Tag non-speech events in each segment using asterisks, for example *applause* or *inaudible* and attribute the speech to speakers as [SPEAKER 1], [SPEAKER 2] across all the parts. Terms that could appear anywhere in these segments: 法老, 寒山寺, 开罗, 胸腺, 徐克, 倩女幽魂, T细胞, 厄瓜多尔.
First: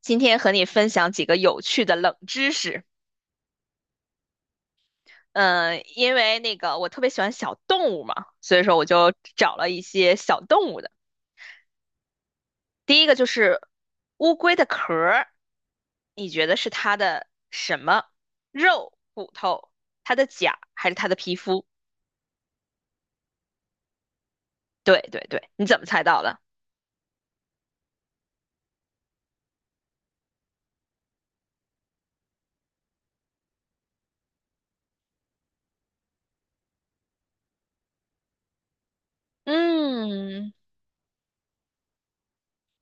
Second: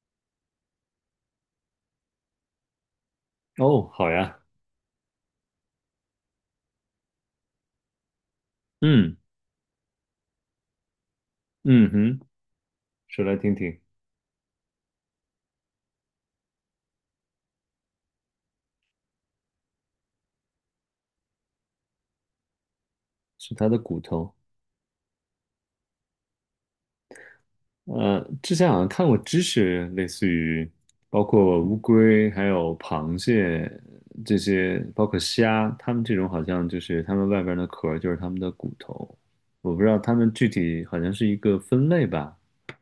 [SPEAKER 1] 今天和你分享几个有趣的冷知识。
[SPEAKER 2] 哦，好呀，
[SPEAKER 1] 嗯，因为那个我特别喜欢小动物嘛，所以说我就
[SPEAKER 2] 嗯。
[SPEAKER 1] 找了一些小动物的。
[SPEAKER 2] 嗯哼。
[SPEAKER 1] 第一个
[SPEAKER 2] 说
[SPEAKER 1] 就
[SPEAKER 2] 来听
[SPEAKER 1] 是
[SPEAKER 2] 听。
[SPEAKER 1] 乌龟的壳儿，你觉得是它的什么？肉、骨头、它的甲还是它的皮肤？
[SPEAKER 2] 是它的骨头。
[SPEAKER 1] 对对对，你怎么猜到的？
[SPEAKER 2] 之前好像看过知识，类似于包括乌龟、还有螃蟹这些，包括虾，它们这种好像就是它们外边的壳就是它们的骨头。我不知道它们具
[SPEAKER 1] 嗯，
[SPEAKER 2] 体好像是一个分类吧。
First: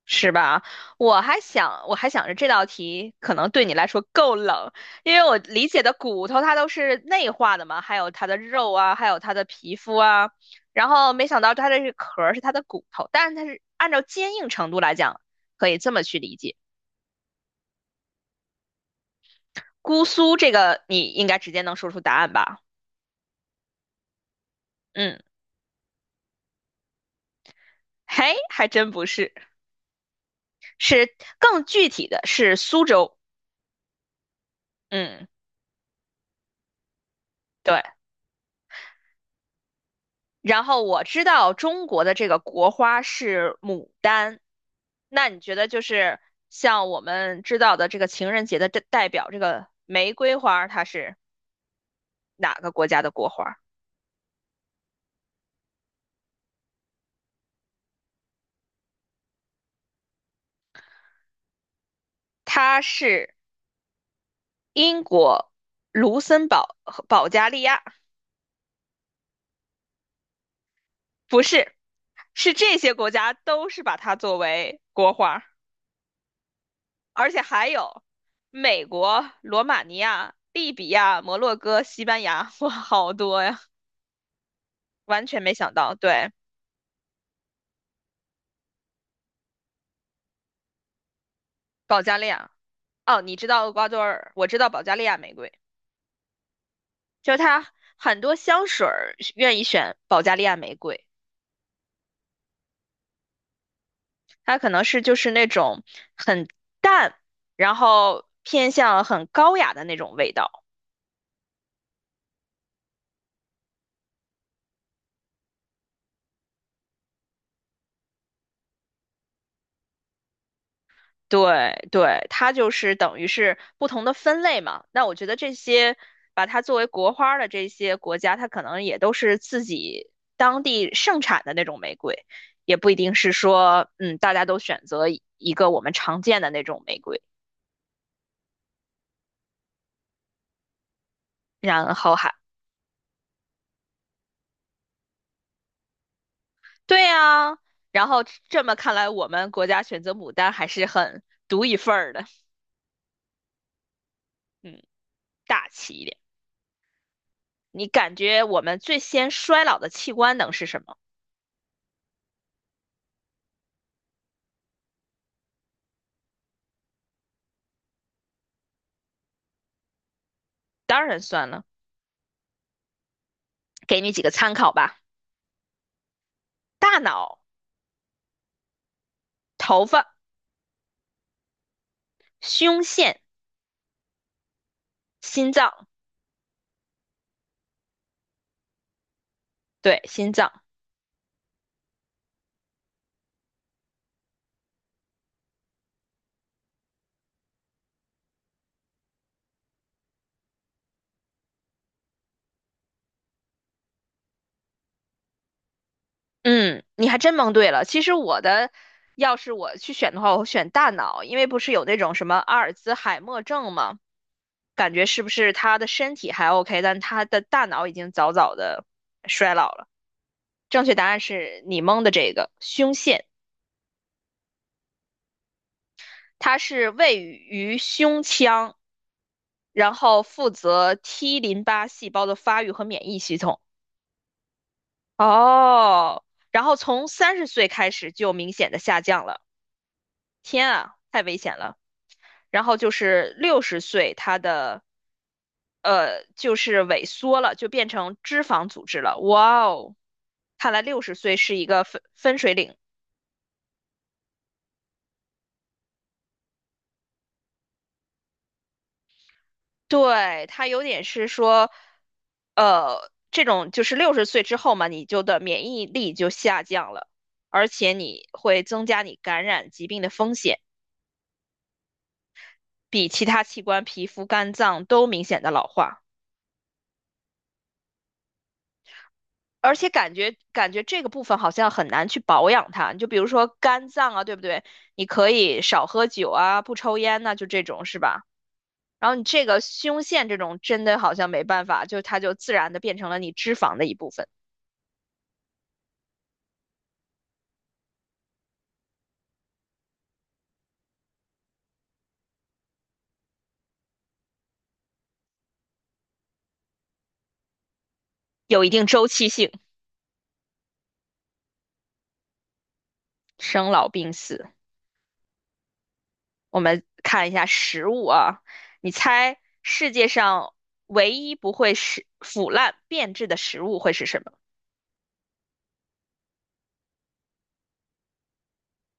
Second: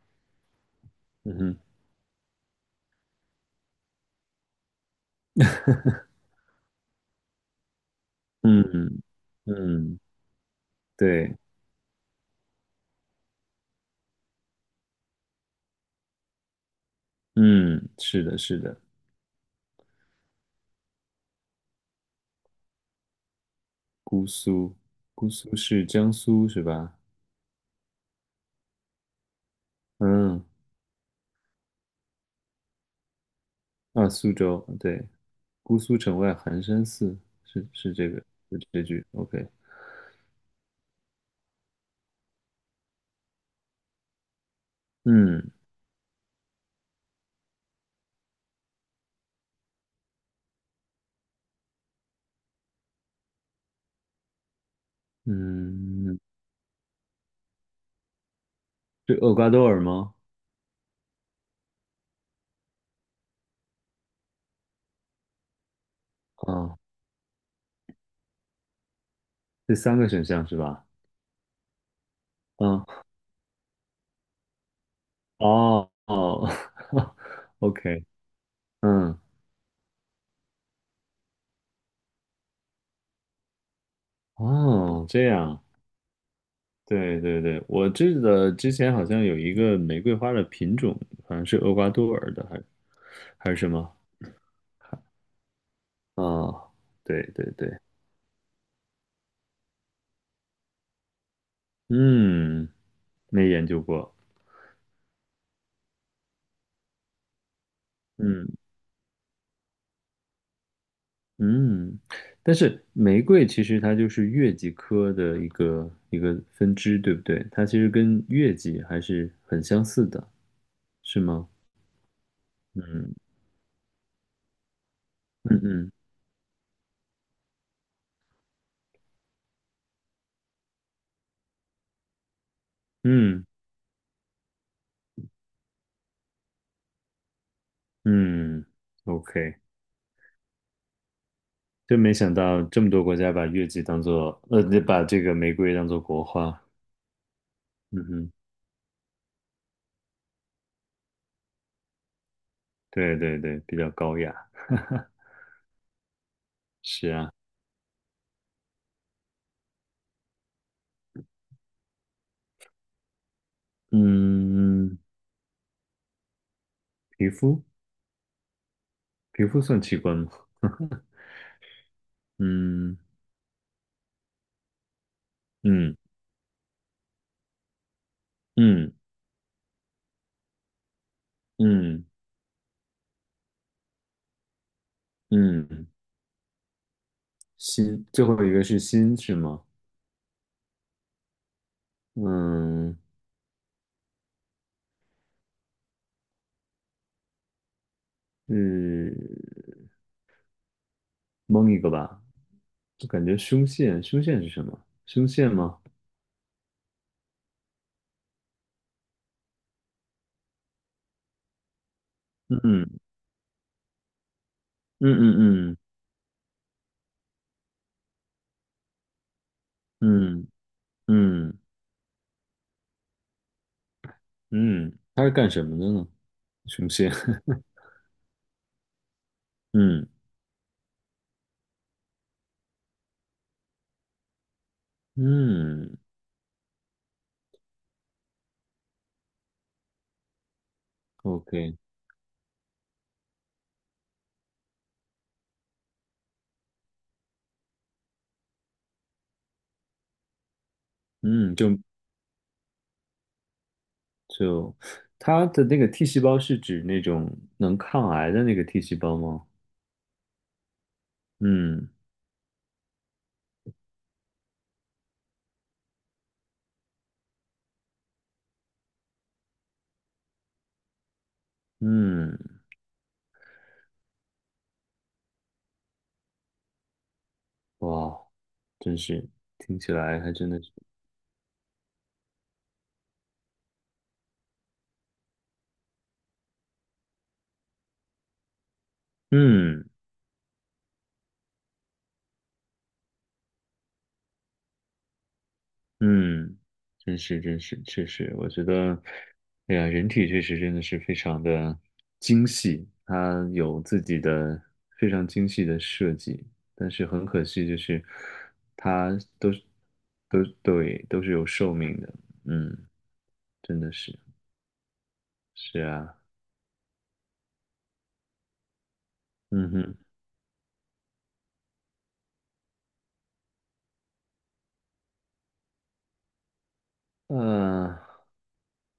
[SPEAKER 1] 是吧？我
[SPEAKER 2] 嗯
[SPEAKER 1] 还
[SPEAKER 2] 哼。
[SPEAKER 1] 想，我还想着这道题可能对你来说够冷，因为我理解的骨头它都是内化的嘛，还有它的肉啊，
[SPEAKER 2] 嗯。
[SPEAKER 1] 还有它的皮肤
[SPEAKER 2] 嗯，
[SPEAKER 1] 啊，然后没
[SPEAKER 2] 对。
[SPEAKER 1] 想到它这个壳儿是它的骨头，但是它是按照坚硬程度来讲，可以这么去理解。
[SPEAKER 2] 嗯，是的，是的。
[SPEAKER 1] 姑苏这个你应该直接能说出答案吧？
[SPEAKER 2] 姑苏，
[SPEAKER 1] 嗯，
[SPEAKER 2] 姑苏是江苏是吧？
[SPEAKER 1] 嘿，还真不是，
[SPEAKER 2] 嗯。
[SPEAKER 1] 是更具体的是苏州。
[SPEAKER 2] 啊，苏州，对。
[SPEAKER 1] 嗯，
[SPEAKER 2] 姑苏城外寒山寺，是
[SPEAKER 1] 对。
[SPEAKER 2] 是这个，是这句，OK。
[SPEAKER 1] 然后我知道中国的这个国花是牡丹，那你
[SPEAKER 2] 嗯
[SPEAKER 1] 觉得就是像我们知道的这个情人节的代表这个玫瑰花，它是哪个国家的国花？
[SPEAKER 2] 嗯。是厄瓜多尔吗？
[SPEAKER 1] 它是英国、卢森堡
[SPEAKER 2] 啊，
[SPEAKER 1] 和保加利亚，
[SPEAKER 2] 这三个选项是吧？
[SPEAKER 1] 不是，是这
[SPEAKER 2] 嗯。
[SPEAKER 1] 些国家都是把它作为国花，
[SPEAKER 2] 哦哦。 *laughs*
[SPEAKER 1] 而且还有
[SPEAKER 2] ，OK。
[SPEAKER 1] 美
[SPEAKER 2] 嗯。
[SPEAKER 1] 国、罗马尼亚、利比亚、摩洛哥、西班牙，哇，好多呀，
[SPEAKER 2] 哦，这
[SPEAKER 1] 完全没
[SPEAKER 2] 样。
[SPEAKER 1] 想到，对。
[SPEAKER 2] 对对对，我记得之前好像有一个玫瑰花的品种，好像是厄瓜
[SPEAKER 1] 保
[SPEAKER 2] 多
[SPEAKER 1] 加利
[SPEAKER 2] 尔的，
[SPEAKER 1] 亚，
[SPEAKER 2] 还是
[SPEAKER 1] 哦，你知
[SPEAKER 2] 还是
[SPEAKER 1] 道
[SPEAKER 2] 什
[SPEAKER 1] 厄瓜
[SPEAKER 2] 么？
[SPEAKER 1] 多尔，我知道保加利亚玫瑰，
[SPEAKER 2] 啊，对
[SPEAKER 1] 就是
[SPEAKER 2] 对
[SPEAKER 1] 它
[SPEAKER 2] 对。
[SPEAKER 1] 很多香水儿愿意选保加利亚玫瑰，
[SPEAKER 2] 嗯，没研究过。
[SPEAKER 1] 它可能是就是那种很淡，然后
[SPEAKER 2] 嗯。
[SPEAKER 1] 偏向很高雅的那种味道。
[SPEAKER 2] 嗯，但是玫瑰其实它就是月季科的一个分支，对不对？它其实跟月季还是很相似的，是吗？
[SPEAKER 1] 对对，它就是
[SPEAKER 2] 嗯。
[SPEAKER 1] 等于是不同的分类嘛。那我觉得这
[SPEAKER 2] 嗯，嗯
[SPEAKER 1] 些把它作为国花儿的这些国家，它可能也都是自己当地盛产的那种玫瑰，也不一定是
[SPEAKER 2] 嗯
[SPEAKER 1] 说，嗯，大家都选择一个我们常见的那种玫瑰，
[SPEAKER 2] 嗯，OK。
[SPEAKER 1] 然
[SPEAKER 2] 真没
[SPEAKER 1] 后还
[SPEAKER 2] 想到这么多国家把这个玫瑰当做国花。
[SPEAKER 1] 对呀，
[SPEAKER 2] 嗯
[SPEAKER 1] 然后
[SPEAKER 2] 哼。
[SPEAKER 1] 这么看来，我们国家选择牡丹还是很独一份儿的，
[SPEAKER 2] 对对对，比较高雅。
[SPEAKER 1] 嗯，大气一点。
[SPEAKER 2] 是啊。
[SPEAKER 1] 你感觉我们最先衰老的器官能是什么？
[SPEAKER 2] 嗯。皮肤。皮肤算器官吗？*laughs*
[SPEAKER 1] 当然算了，
[SPEAKER 2] 嗯。
[SPEAKER 1] 给你几个参考吧。
[SPEAKER 2] 嗯。
[SPEAKER 1] 大脑、
[SPEAKER 2] 嗯
[SPEAKER 1] 头发、
[SPEAKER 2] 嗯
[SPEAKER 1] 胸腺、心脏，
[SPEAKER 2] 嗯。心，最后一个是心是吗？
[SPEAKER 1] 对，心脏。
[SPEAKER 2] 嗯，是蒙一个吧。就感觉胸腺，胸腺是什么？胸腺吗？
[SPEAKER 1] 嗯，你还真蒙对了。其实我的，要是我去选的话，我会选大脑，因为不是有那种什么阿尔
[SPEAKER 2] 嗯。
[SPEAKER 1] 兹海默症吗？感觉
[SPEAKER 2] 嗯
[SPEAKER 1] 是不是
[SPEAKER 2] 嗯
[SPEAKER 1] 他的身体还 OK,但他的大脑已经早早的衰老了。
[SPEAKER 2] 嗯
[SPEAKER 1] 正确答
[SPEAKER 2] 嗯
[SPEAKER 1] 案
[SPEAKER 2] 嗯
[SPEAKER 1] 是你蒙的这个胸腺，
[SPEAKER 2] 嗯，它是干什么的呢？
[SPEAKER 1] 它
[SPEAKER 2] 胸
[SPEAKER 1] 是
[SPEAKER 2] 腺。
[SPEAKER 1] 位
[SPEAKER 2] *laughs*
[SPEAKER 1] 于胸腔，然
[SPEAKER 2] 嗯
[SPEAKER 1] 后负责 T 淋巴细胞的发育和免疫系统。
[SPEAKER 2] 嗯
[SPEAKER 1] 哦，然后从30岁开始就明显的下降了，天啊，太危险了。
[SPEAKER 2] ，OK。
[SPEAKER 1] 然后就是六十岁，它的就是萎缩了，就变成脂肪组织了。哇哦，看来六十岁
[SPEAKER 2] 嗯，
[SPEAKER 1] 是一
[SPEAKER 2] 就
[SPEAKER 1] 个分水岭。
[SPEAKER 2] 就它的那个 T 细胞是指那种能抗癌的那个 T 细胞吗？
[SPEAKER 1] 对，它有点是说，
[SPEAKER 2] 嗯。
[SPEAKER 1] 这种就是六十岁之后嘛，你就的免疫力就下降了，而且你会增加你感染疾病的风险。
[SPEAKER 2] 嗯，
[SPEAKER 1] 比其他器官、皮肤、肝脏都明显的老化，
[SPEAKER 2] 哇，真是
[SPEAKER 1] 而
[SPEAKER 2] 听
[SPEAKER 1] 且
[SPEAKER 2] 起
[SPEAKER 1] 感
[SPEAKER 2] 来还
[SPEAKER 1] 觉
[SPEAKER 2] 真的是。
[SPEAKER 1] 感觉这个部分好像很难去保养它。你就比如说肝脏啊，对不对？你可以少喝酒啊，不抽烟呐、就这种是吧？然后你这个
[SPEAKER 2] 嗯
[SPEAKER 1] 胸腺这种真的好像没办法，就它就自然的变成了你脂肪的一部分，
[SPEAKER 2] 嗯。真是确实，我觉得，哎呀，人体确实真的是非常的精细，它有自己的非常精细的设计，但是很可惜，就是
[SPEAKER 1] 有一定周
[SPEAKER 2] 它
[SPEAKER 1] 期
[SPEAKER 2] 都
[SPEAKER 1] 性，
[SPEAKER 2] 是都是有寿命的。嗯。
[SPEAKER 1] 生
[SPEAKER 2] 真
[SPEAKER 1] 老
[SPEAKER 2] 的
[SPEAKER 1] 病
[SPEAKER 2] 是。
[SPEAKER 1] 死。
[SPEAKER 2] 是啊。
[SPEAKER 1] 我们看一下食物啊，你猜
[SPEAKER 2] 嗯
[SPEAKER 1] 世
[SPEAKER 2] 哼。
[SPEAKER 1] 界上唯一不会是腐烂变质的食物会是什么？
[SPEAKER 2] 呃，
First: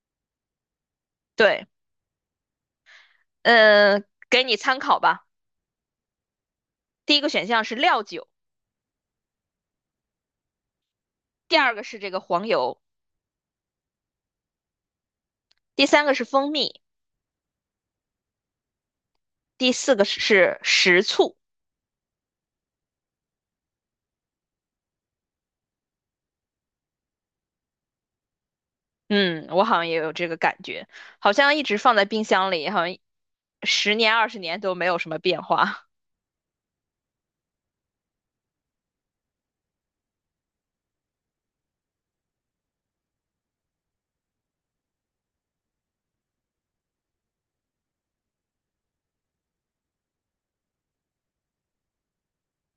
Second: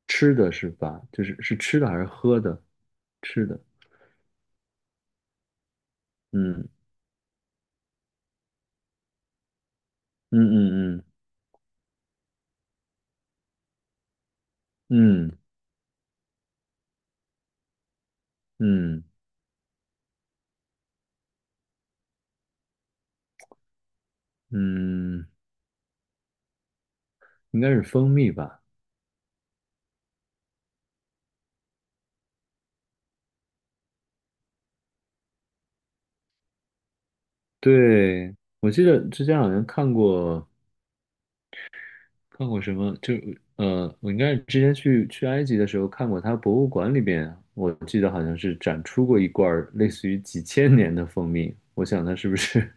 [SPEAKER 2] 吃的是吧？就是是
[SPEAKER 1] 对。
[SPEAKER 2] 吃的还是喝的？吃的。
[SPEAKER 1] 嗯，给你参考吧。
[SPEAKER 2] 嗯
[SPEAKER 1] 第一个选项是料酒，
[SPEAKER 2] 嗯嗯
[SPEAKER 1] 第二个是这个黄油，
[SPEAKER 2] 嗯
[SPEAKER 1] 第三个是蜂蜜，
[SPEAKER 2] 嗯嗯
[SPEAKER 1] 第四个是食醋。
[SPEAKER 2] 嗯。应该是蜂蜜吧。
[SPEAKER 1] 嗯，我好像也有这个感觉，好像一直放在冰箱里，好像十年20年都没有什么变化。
[SPEAKER 2] 对，我记得之前好像看过什么，就我应该是之前去埃及的时候看过它博物馆里边，我记得好像是展出过一罐儿类似于几千年的蜂蜜，我想它是不是，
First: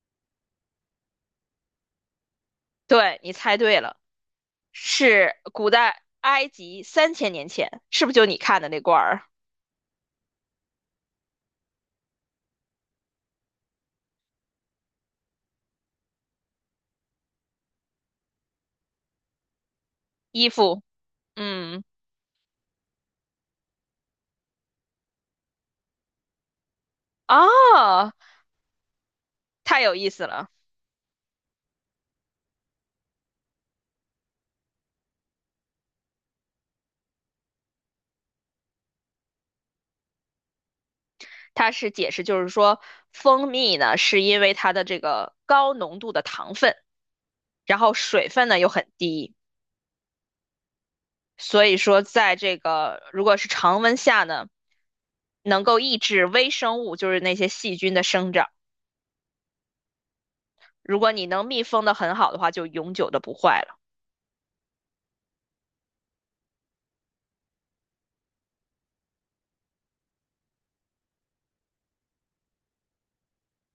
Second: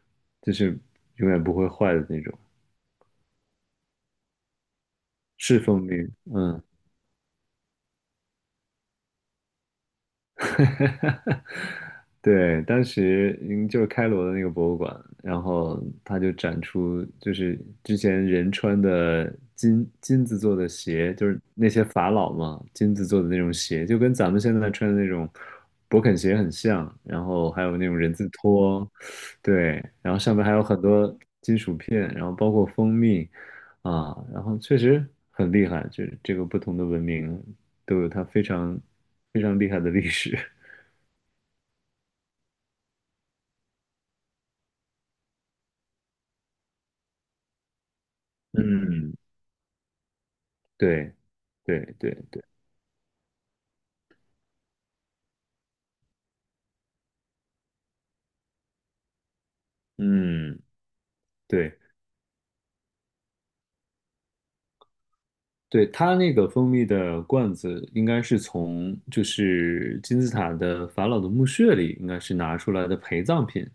[SPEAKER 2] *laughs* 就是永远不会坏的那种，
[SPEAKER 1] *laughs* 对，你猜对了，是
[SPEAKER 2] 是
[SPEAKER 1] 古
[SPEAKER 2] 蜂蜜。
[SPEAKER 1] 代埃
[SPEAKER 2] 嗯。
[SPEAKER 1] 及3000年前，是不是就你看的那罐儿
[SPEAKER 2] 对，当时就是开罗的那个博物馆，然后它就展出就是之前人穿的金子
[SPEAKER 1] 衣
[SPEAKER 2] 做的
[SPEAKER 1] 服？
[SPEAKER 2] 鞋，就是那
[SPEAKER 1] 嗯，
[SPEAKER 2] 些法老嘛，金子做的那种鞋，就跟咱们现在穿的那种勃肯鞋很像，然后还有那种
[SPEAKER 1] 哦，
[SPEAKER 2] 人字拖。
[SPEAKER 1] 太
[SPEAKER 2] 对，
[SPEAKER 1] 有意
[SPEAKER 2] 然后
[SPEAKER 1] 思
[SPEAKER 2] 上面
[SPEAKER 1] 了。
[SPEAKER 2] 还有很多金属片，然后包括蜂蜜啊，然后确实很厉害，就是这个不同的文明都有它非常非常厉害的历史。*laughs*
[SPEAKER 1] 它是解释就是说，蜂蜜呢是因为它的这个高浓度的糖分，然后水分呢又很
[SPEAKER 2] 嗯，
[SPEAKER 1] 低，
[SPEAKER 2] 对。
[SPEAKER 1] 所以
[SPEAKER 2] 对
[SPEAKER 1] 说
[SPEAKER 2] 对
[SPEAKER 1] 在
[SPEAKER 2] 对。
[SPEAKER 1] 这个如果是常温下呢，能够抑制微生物，就是那些细菌的生长。
[SPEAKER 2] 嗯。
[SPEAKER 1] 如果你能密
[SPEAKER 2] 对
[SPEAKER 1] 封的很好的话，就永久的不坏了。
[SPEAKER 2] 对，它那个蜂蜜的罐子应该是从就是金字塔的法老的墓穴里应该是拿出来的陪葬品，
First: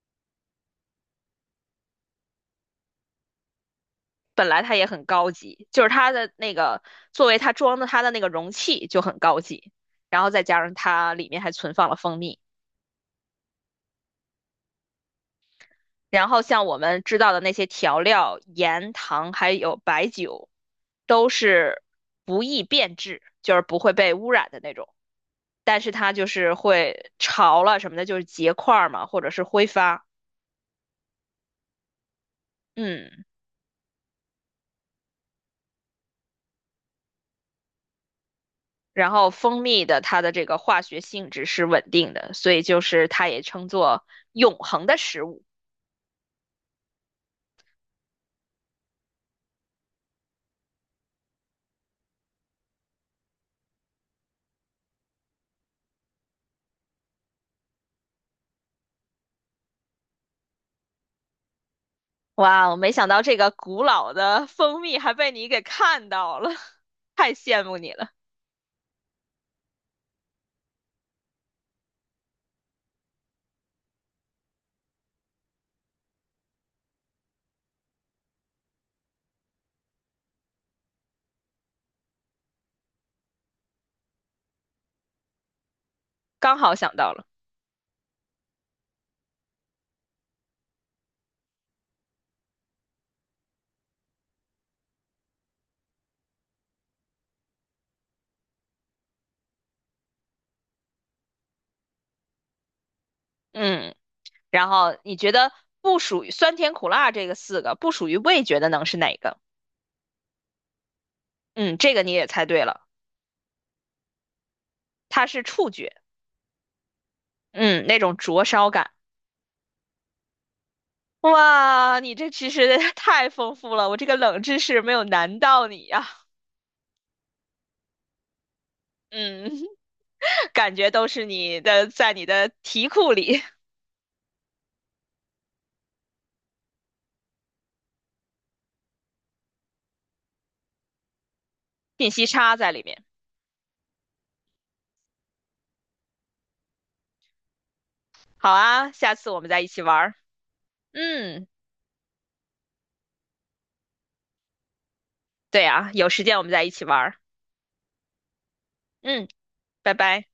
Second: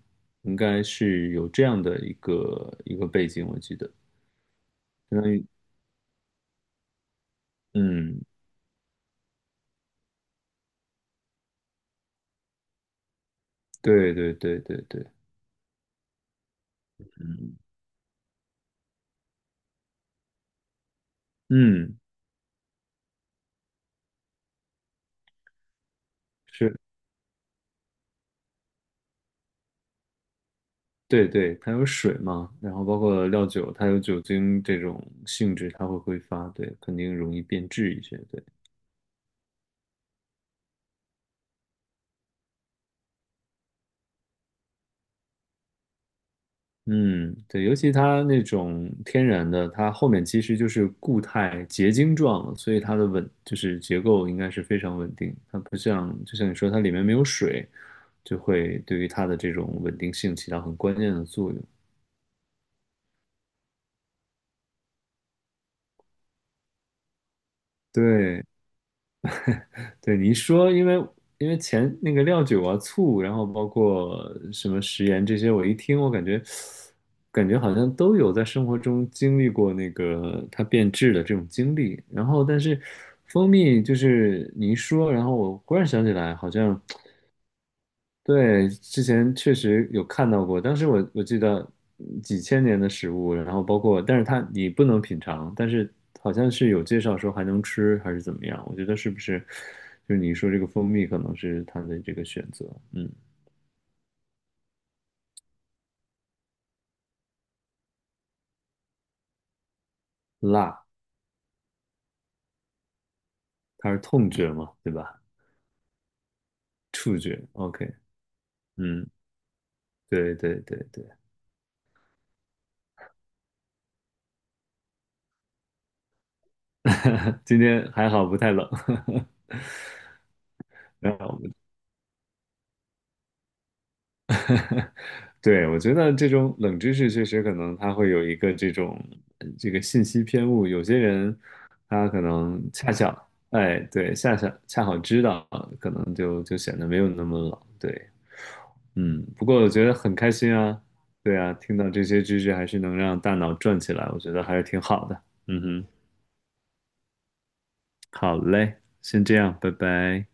[SPEAKER 2] 应该是有这样的一个背景，我记得。
[SPEAKER 1] 本来它也很
[SPEAKER 2] 相
[SPEAKER 1] 高
[SPEAKER 2] 当于。
[SPEAKER 1] 级，就是它的那个作为它装的它的那
[SPEAKER 2] 嗯。
[SPEAKER 1] 个容器就很高级，然后再加上它里面还存放了蜂蜜。
[SPEAKER 2] 对对对对对。
[SPEAKER 1] 然后像我们知道的那
[SPEAKER 2] 嗯。
[SPEAKER 1] 些调料、盐、糖还有白酒，都是
[SPEAKER 2] 嗯，
[SPEAKER 1] 不易变质，就是不会被污染的那种。但是它就是
[SPEAKER 2] 是。
[SPEAKER 1] 会潮了什么的，就是结块儿嘛，或者是挥发。
[SPEAKER 2] 对对，它有水嘛，然后包
[SPEAKER 1] 嗯，
[SPEAKER 2] 括料酒，它有酒精这种性质，它会挥发，对，肯定容易变质一些。对。
[SPEAKER 1] 然后蜂蜜的它的这个化学性质是稳定的，所以就是它也称作永恒的食物。
[SPEAKER 2] 嗯。对，尤其它那种天然的，它后面其实就是固态结晶状，所以它的稳就是结构应该是非常稳定。它不像就像你说，它里面没有水，就会对于它的这种稳定性起到很关键的作用。
[SPEAKER 1] 哇，我没想到这个古老的蜂蜜还被你给看到了，*laughs* 太羡慕你了，
[SPEAKER 2] 对，对你一说，因为前那个料酒啊、醋，然后包括什么食盐这些，我一听，我感觉好像都有在生活中经历过那个它变质的这种经历。然后，但是蜂蜜就是你一说，然后我忽然想起来，好
[SPEAKER 1] 刚好
[SPEAKER 2] 像
[SPEAKER 1] 想到了。
[SPEAKER 2] 对，之前确实有看到过，当时我记得几千年的食物，然后包括，但是它你不能品尝，但是好像是有介绍说还能吃还是怎么样，我觉得是不是就是你说这个蜂蜜可能是它的这个选择。嗯。
[SPEAKER 1] 嗯。然后你觉得不属于酸甜苦辣这个四个不属于味觉的能是哪个？
[SPEAKER 2] 辣。
[SPEAKER 1] 嗯，这个你也猜对了，
[SPEAKER 2] 它是痛觉嘛，对吧？
[SPEAKER 1] 它是触觉，
[SPEAKER 2] 触觉
[SPEAKER 1] 嗯，
[SPEAKER 2] ，OK。
[SPEAKER 1] 那种灼烧感。
[SPEAKER 2] 嗯。对对对对。
[SPEAKER 1] 哇，你这知识 *laughs* 太丰富了，我这个冷知识没有难到你呀、
[SPEAKER 2] *laughs* 今天还好不太冷。
[SPEAKER 1] 嗯，*laughs* 感觉
[SPEAKER 2] *laughs*
[SPEAKER 1] 都
[SPEAKER 2] 然
[SPEAKER 1] 是
[SPEAKER 2] 后
[SPEAKER 1] 你的在你的题库里
[SPEAKER 2] 对，我觉得这种冷知识确实可能它会有一个这种这个信息偏误，有些人他
[SPEAKER 1] 信
[SPEAKER 2] 可
[SPEAKER 1] 息差
[SPEAKER 2] 能
[SPEAKER 1] 在里
[SPEAKER 2] 恰
[SPEAKER 1] 面。
[SPEAKER 2] 巧，哎，对，恰巧恰好知道，可能就显得没有那么冷。对。
[SPEAKER 1] 好啊，下
[SPEAKER 2] 嗯，
[SPEAKER 1] 次我
[SPEAKER 2] 不
[SPEAKER 1] 们
[SPEAKER 2] 过
[SPEAKER 1] 再一
[SPEAKER 2] 我
[SPEAKER 1] 起
[SPEAKER 2] 觉得
[SPEAKER 1] 玩儿。
[SPEAKER 2] 很开心啊。对
[SPEAKER 1] 嗯，
[SPEAKER 2] 啊，听到这些知识还是能让大脑转起来，我觉得还是挺好的。嗯
[SPEAKER 1] 对
[SPEAKER 2] 哼。
[SPEAKER 1] 啊，有时间我们再一起玩儿。
[SPEAKER 2] 好嘞，先
[SPEAKER 1] 嗯，
[SPEAKER 2] 这样，拜
[SPEAKER 1] 拜拜。
[SPEAKER 2] 拜。